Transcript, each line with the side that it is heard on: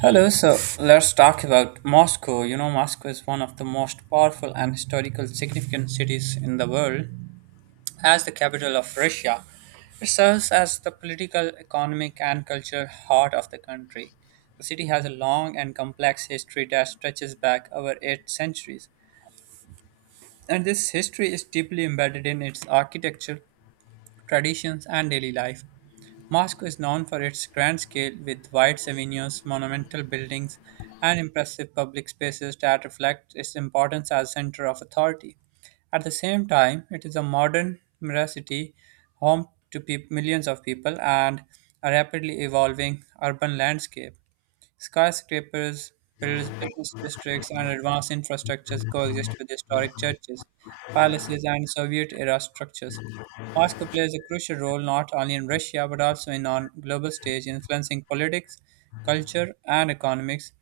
right: Hello, so let's talk about Moscow. You know, Moscow is one of the most powerful and historical significant cities in the world. As the capital of Russia, it serves as the political, economic, and cultural heart of the country. The city has a long and complex history that stretches back over eight centuries, and this history is deeply embedded in its architecture, traditions, and daily life. Moscow is known for its grand scale, with wide avenues, monumental buildings, and impressive public spaces that reflect its importance as a center of authority. At the same time, it is a modern city, home to peop millions of people, and a rapidly evolving urban landscape. Skyscrapers, built business districts, and advanced infrastructures coexist with historic churches, palaces, and Soviet era structures. Moscow plays a crucial role not only in Russia but also in on global stage, influencing politics, culture, and economics.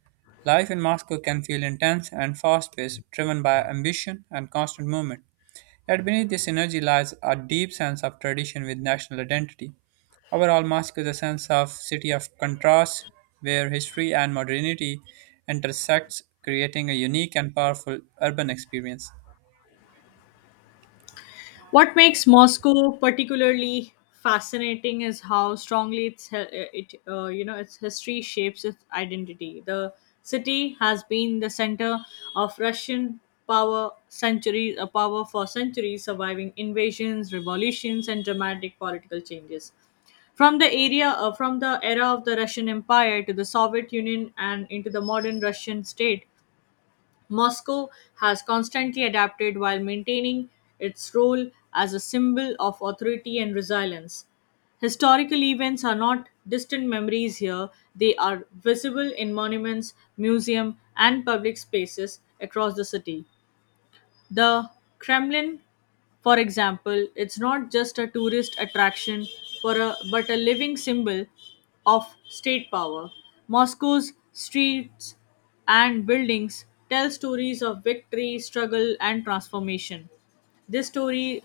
right: Life in Moscow can feel intense and fast paced, driven by ambition and constant movement. Yet beneath this energy lies a deep sense of tradition with national identity. Overall, Moscow is a sense of city of contrast where history and modernity intersects, creating a unique and powerful urban experience.
left: What makes Moscow particularly fascinating is how strongly its he- it you know its history shapes its identity. The city has been the center of Russian power centuries a power for centuries, surviving invasions, revolutions, and dramatic political changes. From the area from the era of the Russian Empire to the Soviet Union and into the modern Russian state, Moscow has constantly adapted while maintaining its role as a symbol of authority and resilience. Historical events are not distant memories here, they are visible in monuments, museums, and public spaces across the city. The Kremlin, for example, it's not just a tourist attraction but a living symbol of state power. Moscow's streets and buildings tell stories of victory, struggle, and transformation. This story,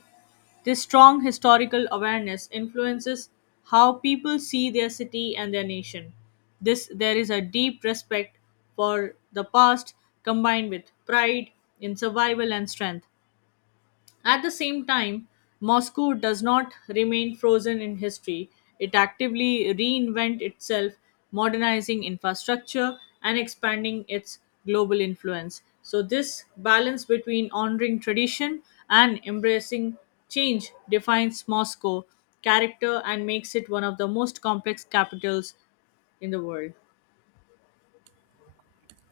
left: this strong historical awareness influences how people see their city and their nation. This There is a deep respect for the past combined with pride in survival and strength. At the same time, Moscow does not remain frozen in history. It actively reinvent itself, modernizing infrastructure and expanding its global influence. So this balance between honoring tradition and embracing change defines Moscow character and makes it one of the most complex capitals in the world.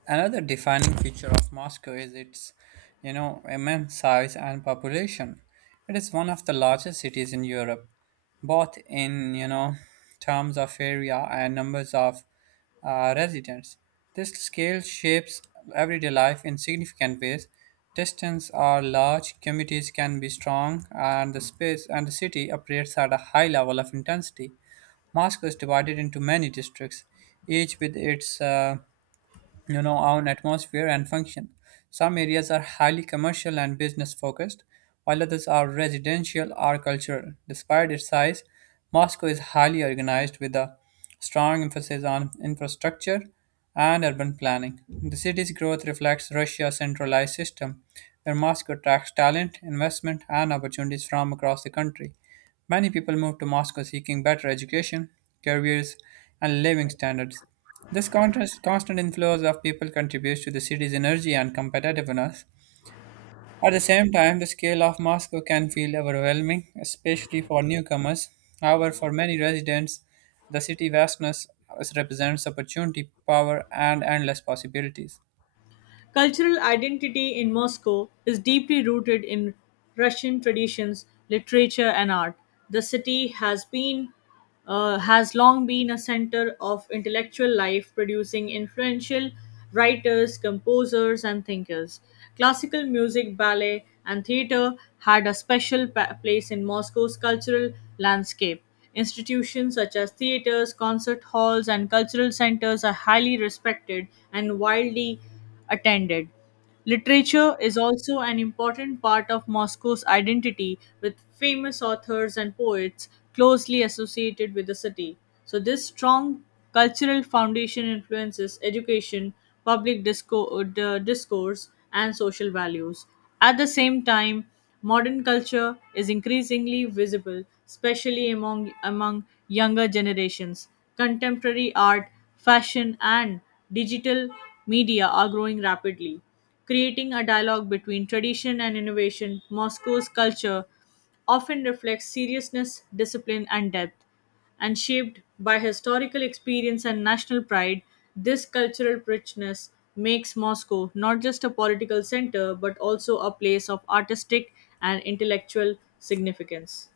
right: Another defining feature of Moscow is its, immense size and population. It is one of the largest cities in Europe, both in terms of area and numbers of residents. This scale shapes everyday life in significant ways. Distance are large, communities can be strong, and the space and the city operates at a high level of intensity. Moscow is divided into many districts, each with its own atmosphere and function. Some areas are highly commercial and business focused, while others are residential or cultural. Despite its size, Moscow is highly organized with a strong emphasis on infrastructure and urban planning. The city's growth reflects Russia's centralized system, where Moscow attracts talent, investment, and opportunities from across the country. Many people move to Moscow seeking better education, careers, and living standards. This contrast, constant inflows of people contributes to the city's energy and competitiveness. At the same time, the scale of Moscow can feel overwhelming, especially for newcomers. However, for many residents, the city vastness represents opportunity, power, and endless possibilities.
left: Cultural identity in Moscow is deeply rooted in Russian traditions, literature, and art. The city has long been a center of intellectual life, producing influential writers, composers, and thinkers. Classical music, ballet, and theater had a place in Moscow's cultural landscape. Institutions such as theaters, concert halls, and cultural centers are highly respected and widely attended. Literature is also an important part of Moscow's identity, with famous authors and poets closely associated with the city. So, this strong cultural foundation influences education, discourse, and social values. At the same time, modern culture is increasingly visible, especially among younger generations. Contemporary art fashion, and digital media are growing rapidly, creating a dialogue between tradition and innovation. Moscow's culture often reflects seriousness, discipline, and depth, and shaped by historical experience and national pride, this cultural richness makes Moscow not just a political center but also a place of artistic and intellectual significance.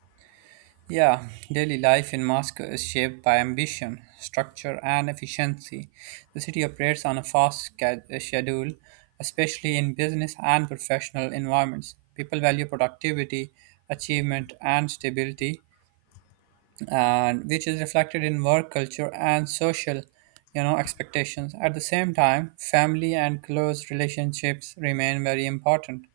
right: Yeah, daily life in Moscow is shaped by ambition, structure, and efficiency. The city operates on a schedule, especially in business and professional environments. People value productivity, achievement, and stability, and which is reflected in work culture and social expectations. At the same time, family and close relationships remain very important,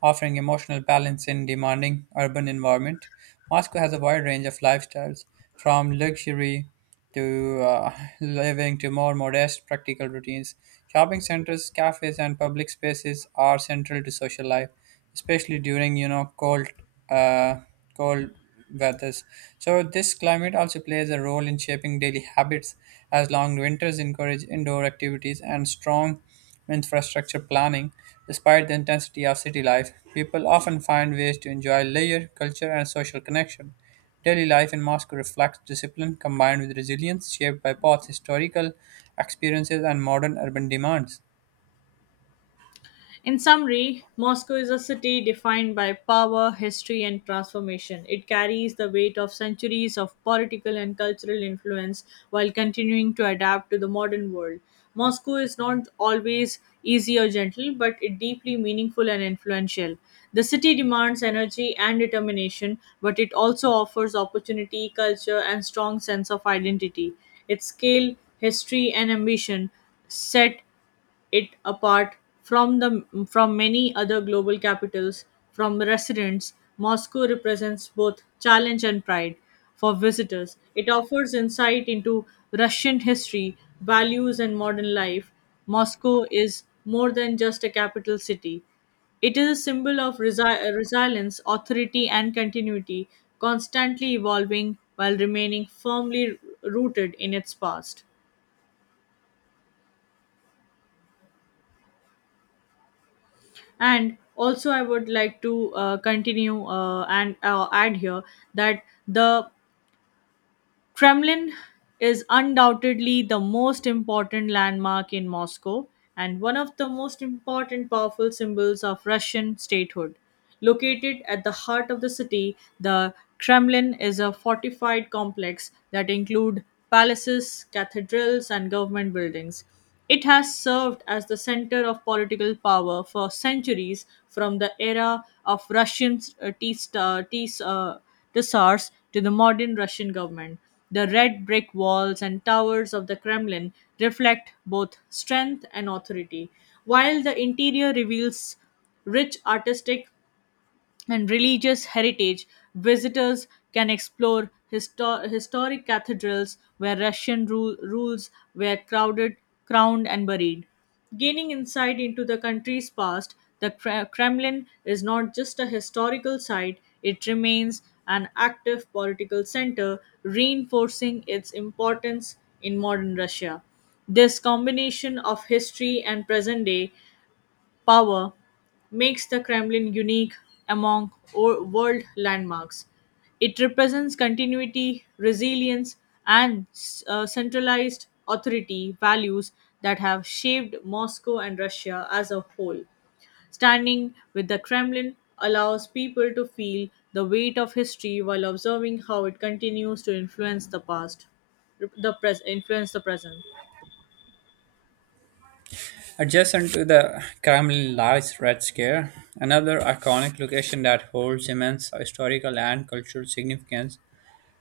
right: offering emotional balance in demanding urban environment. Moscow has a wide range of lifestyles, from luxury to living to more modest practical routines. Shopping centers, cafes, and public spaces are central to social life, especially during cold uh, cold weathers. So this climate also plays a role in shaping daily habits, as long winters encourage indoor activities and strong infrastructure planning. Despite the intensity of city life, people often find ways to enjoy leisure, culture, and social connection. Daily life in Moscow reflects discipline combined with resilience, shaped by both historical experiences and modern urban demands.
left: In summary, Moscow is a city defined by power, history, and transformation. It carries the weight of centuries of political and cultural influence while continuing to adapt to the modern world. Moscow is not always easy or gentle, but it deeply meaningful and influential. The city demands energy and determination, but it also offers opportunity, culture, and strong sense of identity. Its scale, history, and ambition set it apart from the from many other global capitals. From residents Moscow represents both challenge and pride. For visitors it offers insight into Russian history values and modern life. Moscow is more than just a capital city, it is a symbol of resilience, authority, and continuity, constantly evolving while remaining firmly rooted in its past. And also I would like to continue and add here that the Kremlin is undoubtedly the most important landmark in Moscow and one of the most important powerful symbols of Russian statehood. Located at the heart of the city, the Kremlin is a fortified complex that include palaces, cathedrals, and government buildings. It has served as the center of political power for centuries, from the era of Tsars to the modern Russian government. The red brick walls and towers of the Kremlin reflect both strength and authority, while the interior reveals rich artistic and religious heritage. Visitors can explore historic cathedrals where rules were crowded, crowned, and buried. Gaining insight into the country's past, the Kremlin is not just a historical site, it remains an active political center, reinforcing its importance in modern Russia. This combination of history and present day power makes the Kremlin unique among world landmarks. It represents continuity, resilience, and centralized authority values that have shaped Moscow and Russia as a whole. Standing with the Kremlin allows people to feel the weight of history while observing how it continues to influence the past, influence the present.
right: Adjacent to the Kremlin lies Red Square, another iconic location that holds immense historical and cultural significance.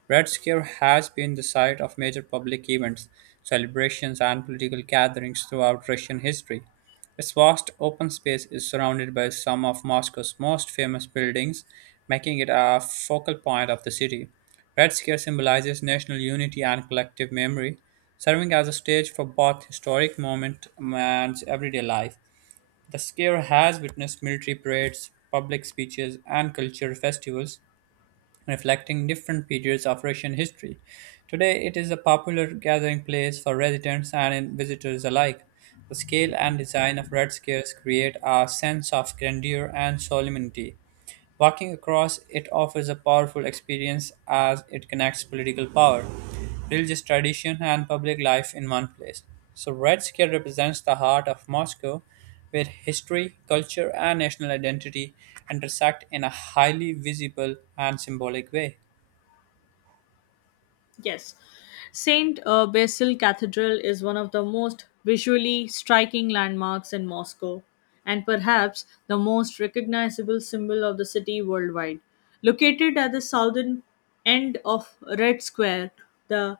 right: Red Scare has been the site of major public events, celebrations, and political gatherings throughout Russian history. Its vast open space is surrounded by some of Moscow's most famous buildings, making it a focal point of the city. Red Scare symbolizes national unity and collective memory, serving as a stage for both historic moments and everyday life. The square has witnessed military parades, public speeches, and cultural festivals, reflecting different periods of Russian history. Today, it is a popular gathering place for residents and visitors alike. The scale and design of Red Squares create a sense of grandeur and solemnity. Walking across it offers a powerful experience as it connects political power, religious tradition, and public life in one place. So, Red Square represents the heart of Moscow, where history, culture, and national identity intersect in a highly visible and symbolic way.
left: Yes. St. Basil Cathedral is one of the most visually striking landmarks in Moscow and perhaps the most recognizable symbol of the city worldwide. Located at the southern end of Red Square, the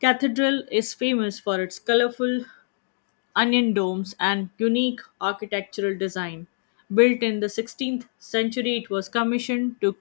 left: cathedral is famous for its colorful onion domes and unique architectural design. Built in the 16th century, it was commissioned to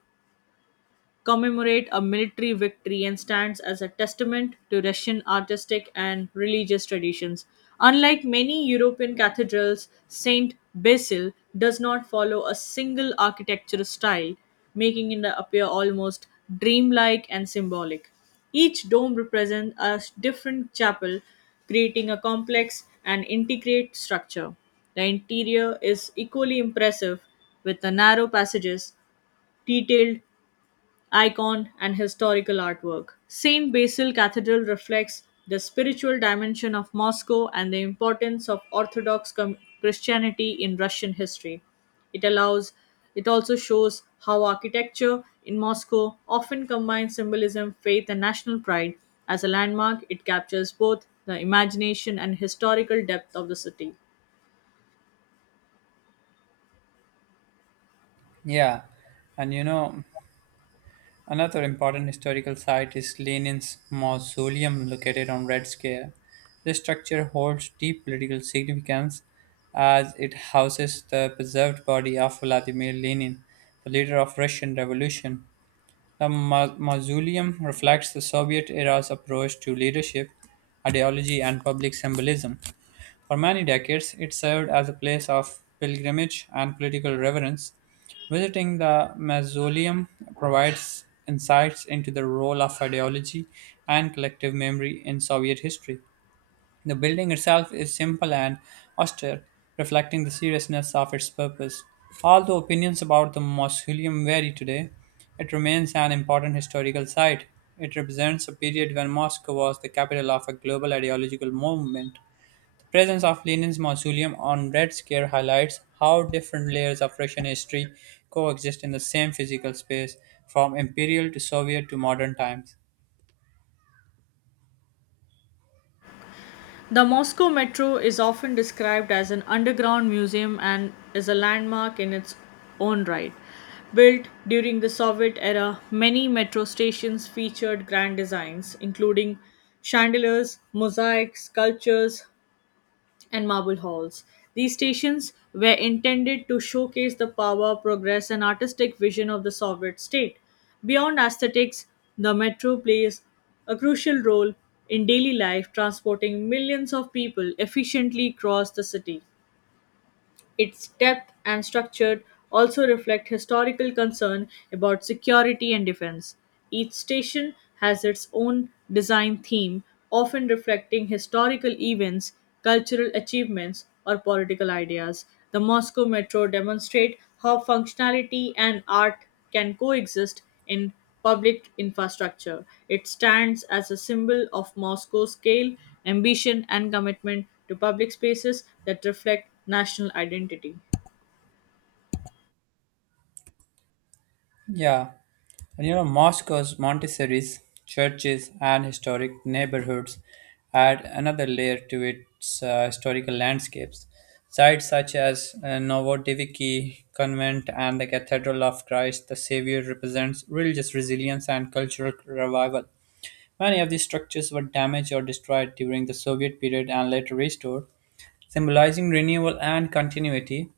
left: commemorate a military victory and stands as a testament to Russian artistic and religious traditions. Unlike many European cathedrals, St. Basil does not follow a single architectural style, making it appear almost dreamlike and symbolic. Each dome represents a different chapel, creating a complex and intricate structure. The interior is equally impressive, with the narrow passages, detailed icon, and historical artwork. St. Basil Cathedral reflects the spiritual dimension of Moscow and the importance of Christianity in Russian history. It allows it also shows how architecture in Moscow often combines symbolism, faith, and national pride. As a landmark, it captures both the imagination and historical depth of the city.
right: Yeah, and another important historical site is Lenin's mausoleum located on Red Square. This structure holds deep political significance as it houses the preserved body of Vladimir Lenin, the leader of Russian Revolution. The mausoleum reflects the Soviet era's approach to leadership, ideology, and public symbolism. For many decades, it served as a place of pilgrimage and political reverence. Visiting the mausoleum provides insights into the role of ideology and collective memory in Soviet history. The building itself is simple and austere, reflecting the seriousness of its purpose. Although opinions about the mausoleum vary today, it remains an important historical site. It represents a period when Moscow was the capital of a global ideological movement. The presence of Lenin's mausoleum on Red Square highlights how different layers of Russian history coexist in the same physical space, from imperial to Soviet to modern times.
left: The Moscow Metro is often described as an underground museum and is a landmark in its own right. Built during the Soviet era, many metro stations featured grand designs, including chandeliers, mosaics, sculptures, and marble halls. These stations were intended to showcase the power, progress, and artistic vision of the Soviet state. Beyond aesthetics, the metro plays a crucial role in daily life, transporting millions of people efficiently across the city. Its depth and structure also reflect historical concern about security and defense. Each station has its own design theme, often reflecting historical events, cultural achievements, or political ideas. The Moscow Metro demonstrate how functionality and art can coexist in public infrastructure. It stands as a symbol of Moscow's scale, ambition, and commitment to public spaces that reflect national identity.
right: Yeah, and Moscow's Montessori's, churches, and historic neighborhoods add another layer to its historical landscapes. Sites such as Novodevichy Convent and the Cathedral of Christ the Savior represents religious resilience and cultural revival. Many of these structures were damaged or destroyed during the Soviet period and later restored, symbolizing renewal and continuity.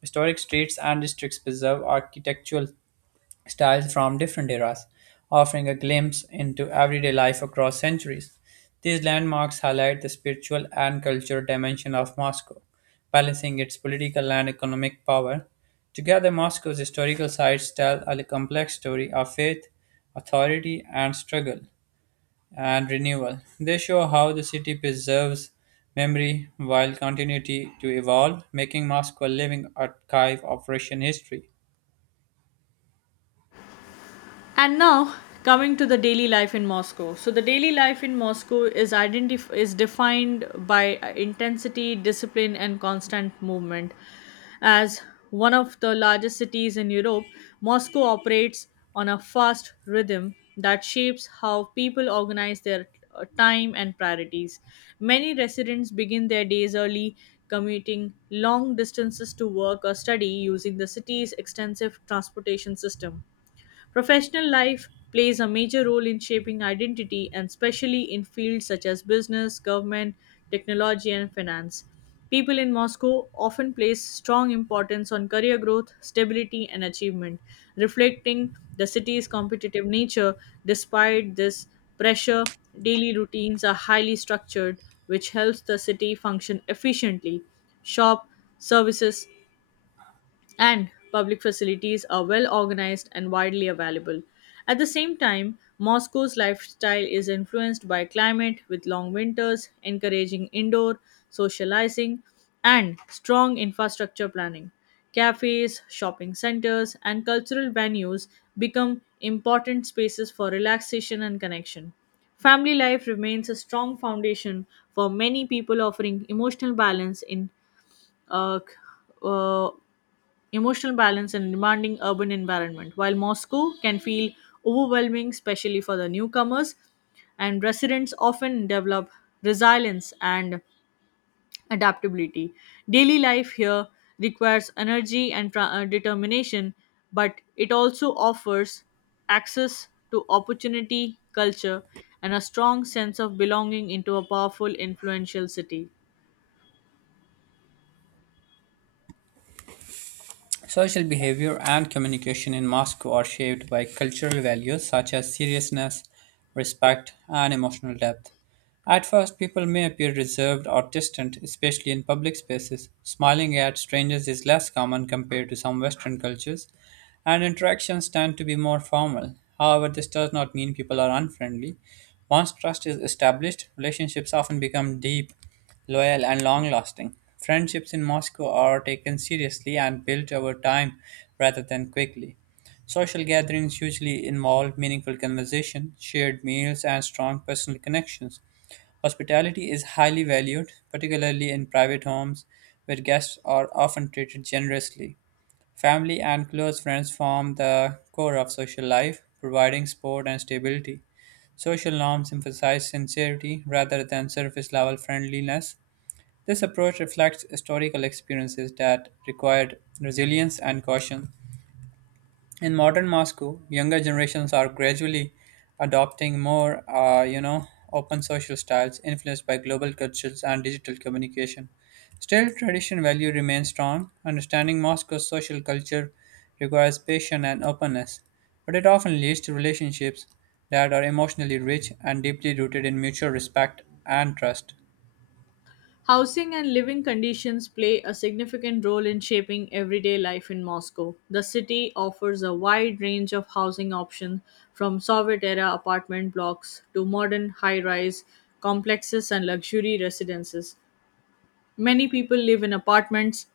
right: Historic streets and districts preserve architectural styles from different eras, offering a glimpse into everyday life across centuries. These landmarks highlight the spiritual and cultural dimension of Moscow, balancing its political and economic power. Together, Moscow's historical sites tell a complex story of faith, authority, and struggle and renewal. They show how the city preserves memory while continuity to evolve, making Moscow a living archive of Russian history.
left: And now coming to the daily life in Moscow. So the daily life in Moscow is defined by intensity, discipline and constant movement. As one of the largest cities in Europe, Moscow operates on a fast rhythm that shapes how people organize their time and priorities. Many residents begin their days early, commuting long distances to work or study using the city's extensive transportation system. Professional life plays a major role in shaping identity, and especially in fields such as business, government, technology, and finance. People in Moscow often place strong importance on career growth, stability, and achievement, reflecting the city's competitive nature. Despite this pressure, daily routines are highly structured, which helps the city function efficiently. Shop, services, and public facilities are well organized and widely available. At the same time, Moscow's lifestyle is influenced by climate with long winters, encouraging indoor socializing, and strong infrastructure planning. Cafes, shopping centers, and cultural venues become important spaces for relaxation and connection. Family life remains a strong foundation for many people, offering emotional balance in uh, c- uh, emotional balance and demanding urban environment. While Moscow can feel overwhelming, especially for the newcomers, and residents often develop resilience and adaptability. Daily life here requires energy and determination, but it also offers access to opportunity, culture, and a strong sense of belonging into a powerful, influential city.
right: Social behavior and communication in Moscow are shaped by cultural values such as seriousness, respect, and emotional depth. At first, people may appear reserved or distant, especially in public spaces. Smiling at strangers is less common compared to some Western cultures, and interactions tend to be more formal. However, this does not mean people are unfriendly. Once trust is established, relationships often become deep, loyal, and long lasting. Friendships in Moscow are taken seriously and built over time rather than quickly. Social gatherings usually involve meaningful conversation, shared meals, and strong personal connections. Hospitality is highly valued, particularly in private homes where guests are often treated generously. Family and close friends form the core of social life, providing support and stability. Social norms emphasize sincerity rather than surface level friendliness. This approach reflects historical experiences that required resilience and caution. In modern Moscow, younger generations are gradually adopting more open social styles influenced by global cultures and digital communication. Still, tradition value remains strong. Understanding Moscow's social culture requires patience and openness, but it often leads to relationships that are emotionally rich and deeply rooted in mutual respect and trust.
left: Housing and living conditions play a significant role in shaping everyday life in Moscow. The city offers a wide range of housing options from Soviet era apartment blocks to modern high rise complexes and luxury residences. Many people live in apartments,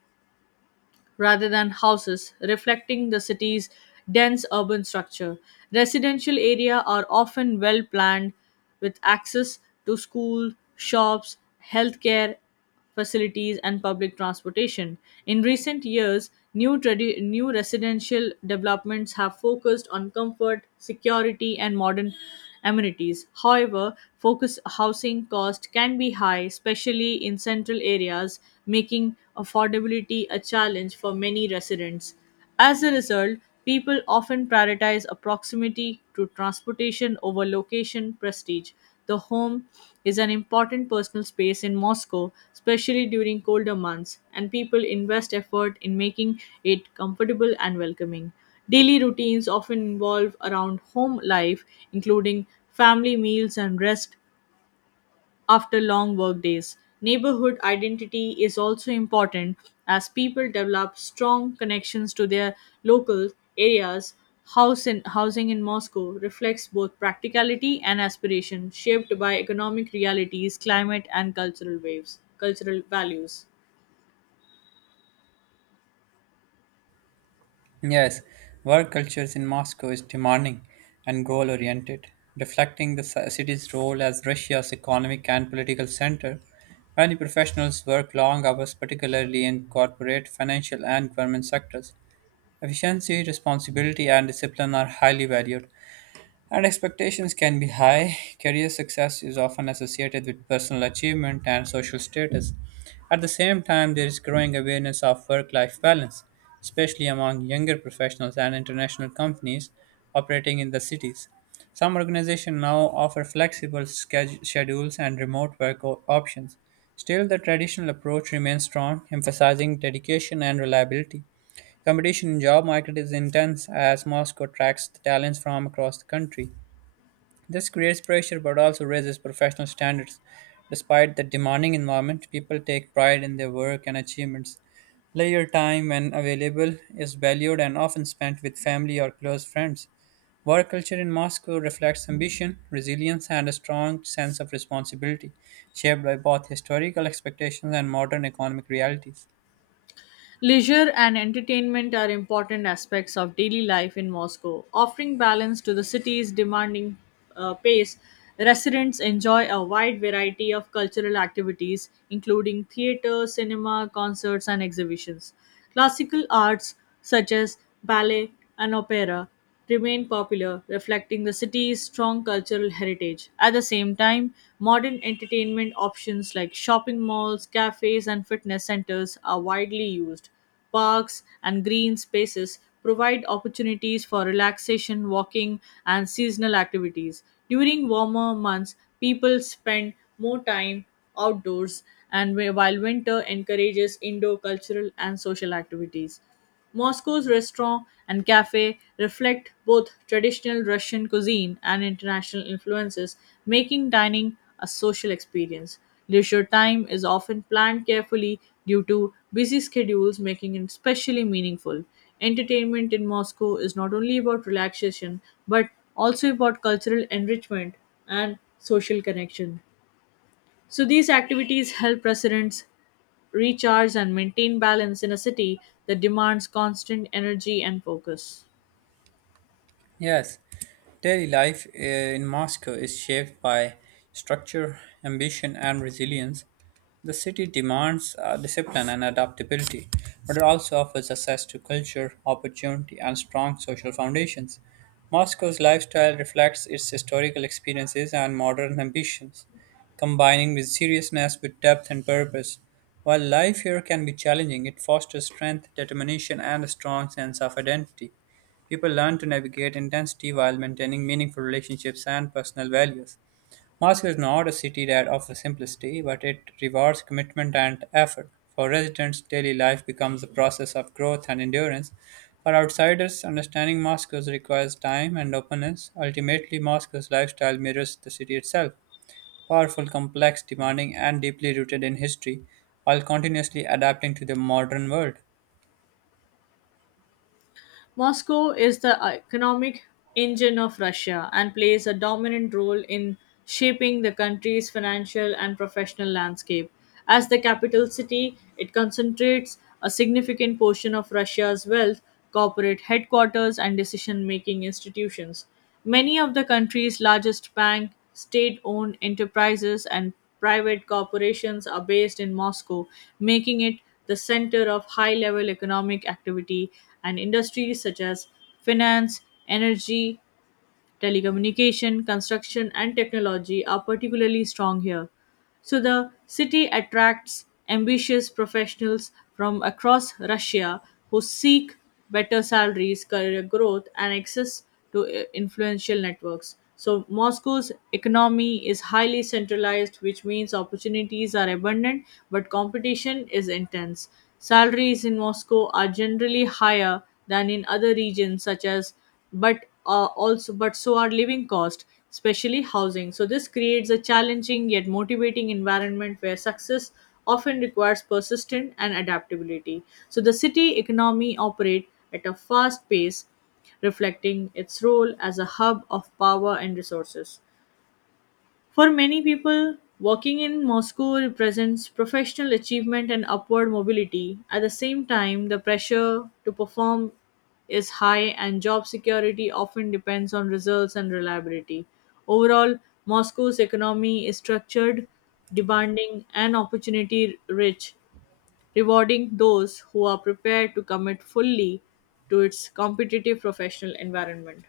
left: rather than houses, reflecting the city's dense urban structure. Residential areas are often well planned with access to school, shops, healthcare facilities and public transportation. In recent years, new residential developments have focused on comfort, security and modern amenities. However, focus housing cost can be high, especially in central areas, making affordability a challenge for many residents. As a result, people often prioritize a proximity to transportation over location prestige. The home is an important personal space in Moscow, especially during colder months, and people invest effort in making it comfortable and welcoming. Daily routines often involve around home life, including family meals and rest after long work days. Neighborhood identity is also important as people develop strong connections to their local areas. Housing in Moscow reflects both practicality and aspiration, shaped by economic realities, climate, and cultural values.
right: Yes, work cultures in Moscow is demanding and goal oriented, reflecting the city's role as Russia's economic and political center. Many professionals work long hours, particularly in corporate, financial, and government sectors. Efficiency, responsibility, and discipline are highly valued. And expectations can be high. Career success is often associated with personal achievement and social status. At the same time, there is growing awareness of work life balance, especially among younger professionals and international companies operating in the cities. Some organizations now offer schedules and remote options. Still, the traditional approach remains strong, emphasizing dedication and reliability. Competition in job market is intense as Moscow attracts the talents from across the country. This creates pressure but also raises professional standards. Despite the demanding environment, people take pride in their work and achievements. Leisure time, when available, is valued and often spent with family or close friends. Work culture in Moscow reflects ambition, resilience, and a strong sense of responsibility, shaped by both historical expectations and modern economic realities.
left: Leisure and entertainment are important aspects of daily life in Moscow, offering balance to the city's demanding pace. Residents enjoy a wide variety of cultural activities, including theater, cinema, concerts, and exhibitions. Classical arts such as ballet and opera remain popular, reflecting the city's strong cultural heritage. At the same time, modern entertainment options like shopping malls, cafes, and fitness centers are widely used. Parks and green spaces provide opportunities for relaxation, walking, and seasonal activities. During warmer months, people spend more time outdoors, and while winter encourages indoor cultural and social activities. Moscow's restaurant and cafe reflect both traditional Russian cuisine and international influences, making dining a social experience. Leisure time is often planned carefully due to busy schedules, making it especially meaningful. Entertainment in Moscow is not only about relaxation but also about cultural enrichment and social connection. So these activities help residents recharge and maintain balance in a city that demands constant energy and focus.
right: Yes, daily life in Moscow is shaped by structure, ambition, and resilience. The city demands discipline and adaptability, but it also offers access to culture, opportunity, and strong social foundations. Moscow's lifestyle reflects its historical experiences and modern ambitions, combining with seriousness with depth and purpose. While life here can be challenging, it fosters strength, determination, and a strong sense of identity. People learn to navigate intensity while maintaining meaningful relationships and personal values. Moscow is not a city that offers simplicity, but it rewards commitment and effort. For residents, daily life becomes a process of growth and endurance. For outsiders, understanding Moscow requires time and openness. Ultimately, Moscow's lifestyle mirrors the city itself powerful, complex, demanding, and deeply rooted in history, while continuously adapting to the modern world.
left: Moscow is the economic engine of Russia and plays a dominant role in shaping the country's financial and professional landscape. As the capital city, it concentrates a significant portion of Russia's wealth, corporate headquarters, and decision making institutions. Many of the country's largest bank, state-owned enterprises and private corporations are based in Moscow, making it the center of high-level economic activity and industries such as finance, energy, telecommunication, construction, and technology are particularly strong here. So the city attracts ambitious professionals from across Russia who seek better salaries, career growth, and access to influential networks. So Moscow's economy is highly centralized, which means opportunities are abundant, but competition is intense. Salaries in Moscow are generally higher than in other regions such as but but so are living costs, especially housing. So this creates a challenging yet motivating environment where success often requires persistence and adaptability. So the city economy operates at a fast pace, reflecting its role as a hub of power and resources. For many people, working in Moscow represents professional achievement and upward mobility. At the same time, the pressure to perform is high, and job security often depends on results and reliability. Overall, Moscow's economy is structured, demanding, and opportunity rich, rewarding those who are prepared to commit fully to its competitive professional environment.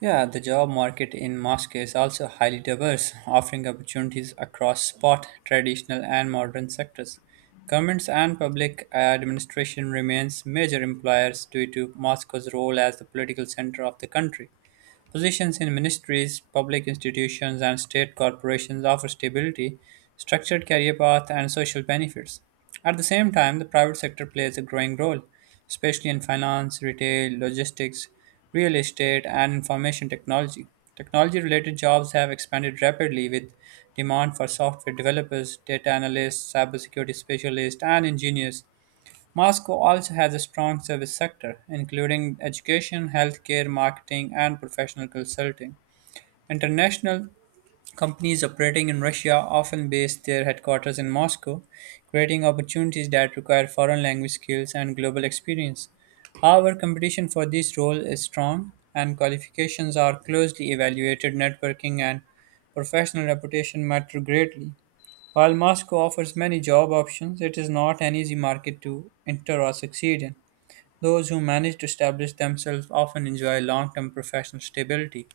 right: Yeah, the job market in Moscow is also highly diverse, offering opportunities across sport, traditional, and modern sectors. Governments and public administration remains major employers due to Moscow's role as the political center of the country. Positions in ministries, public institutions, and state corporations offer stability, structured career path, and social benefits. At the same time, the private sector plays a growing role, especially in finance, retail, logistics, real estate, and information technology. Technology related jobs have expanded rapidly with demand for software developers, data analysts, cybersecurity specialists, and engineers. Moscow also has a strong service sector, including education, healthcare, marketing, and professional consulting. International companies operating in Russia often base their headquarters in Moscow, creating opportunities that require foreign language skills and global experience. However, competition for this role is strong, and qualifications are closely evaluated. Networking and professional reputation matter greatly. While Moscow offers many job options, it is not an easy market to enter or succeed in. Those who manage to establish themselves often enjoy long term professional stability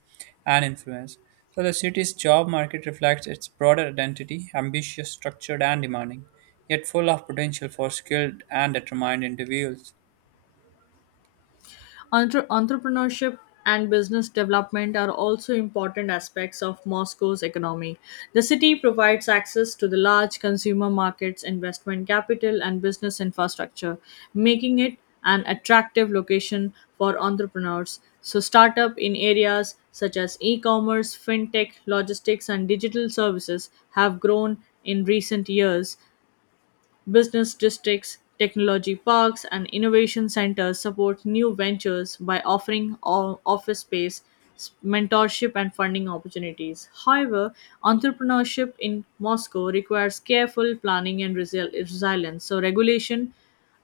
right: and influence. So, the city's job market reflects its broader identity ambitious, structured, and demanding, yet full of potential for skilled and determined individuals.
left: Entrepreneurship and business development are also important aspects of Moscow's economy. The city provides access to the large consumer markets, investment capital, and business infrastructure, making it an attractive location for entrepreneurs. So, startup in areas such as e commerce, fintech, logistics, and digital services have grown in recent years. Business districts, technology parks, and innovation centers support new ventures by offering office space, mentorship, and funding opportunities. However, entrepreneurship in Moscow requires careful planning and resilience.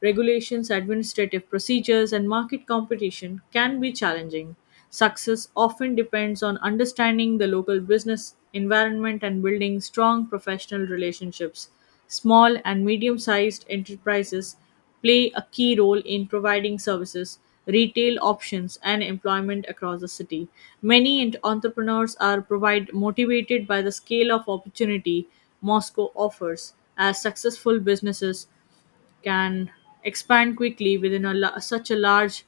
left: Regulations, administrative procedures, and market competition can be challenging. Success often depends on understanding the local business environment and building strong professional relationships. Small and medium sized enterprises play a key role in providing services, retail options, and employment across the city. Many entrepreneurs are provide motivated by the scale of opportunity Moscow offers. As successful businesses can expand quickly within such a large,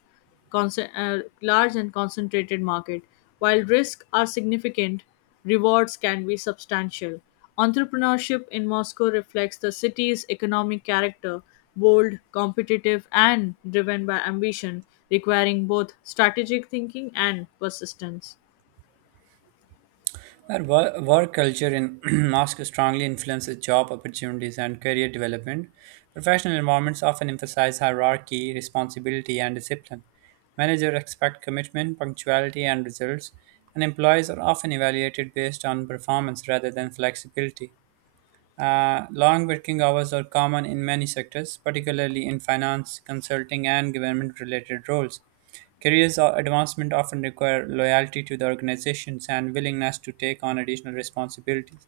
left: large and concentrated market. While risks are significant, rewards can be substantial. Entrepreneurship in Moscow reflects the city's economic character, bold, competitive, and driven by ambition, requiring both strategic thinking and persistence.
right: Our work culture in Moscow strongly influences job opportunities and career development. Professional environments often emphasize hierarchy, responsibility, and discipline. Managers expect commitment, punctuality, and results, and employees are often evaluated based on performance rather than flexibility. Long working hours are common in many sectors, particularly in finance, consulting, and government related roles. Careers or advancement often require loyalty to the organizations and willingness to take on additional responsibilities.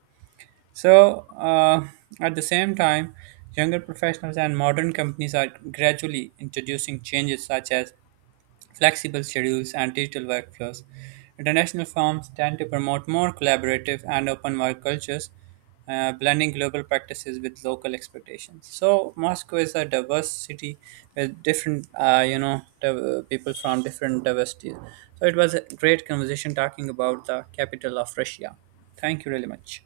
right: So, uh, at the same time, younger professionals and modern companies are gradually introducing changes such as flexible schedules, and digital workflows. International firms tend to promote more collaborative and open work cultures, blending global practices with local expectations. So Moscow is a diverse city with different people from different diversities. So it was a great conversation talking about the capital of Russia. Thank you really much.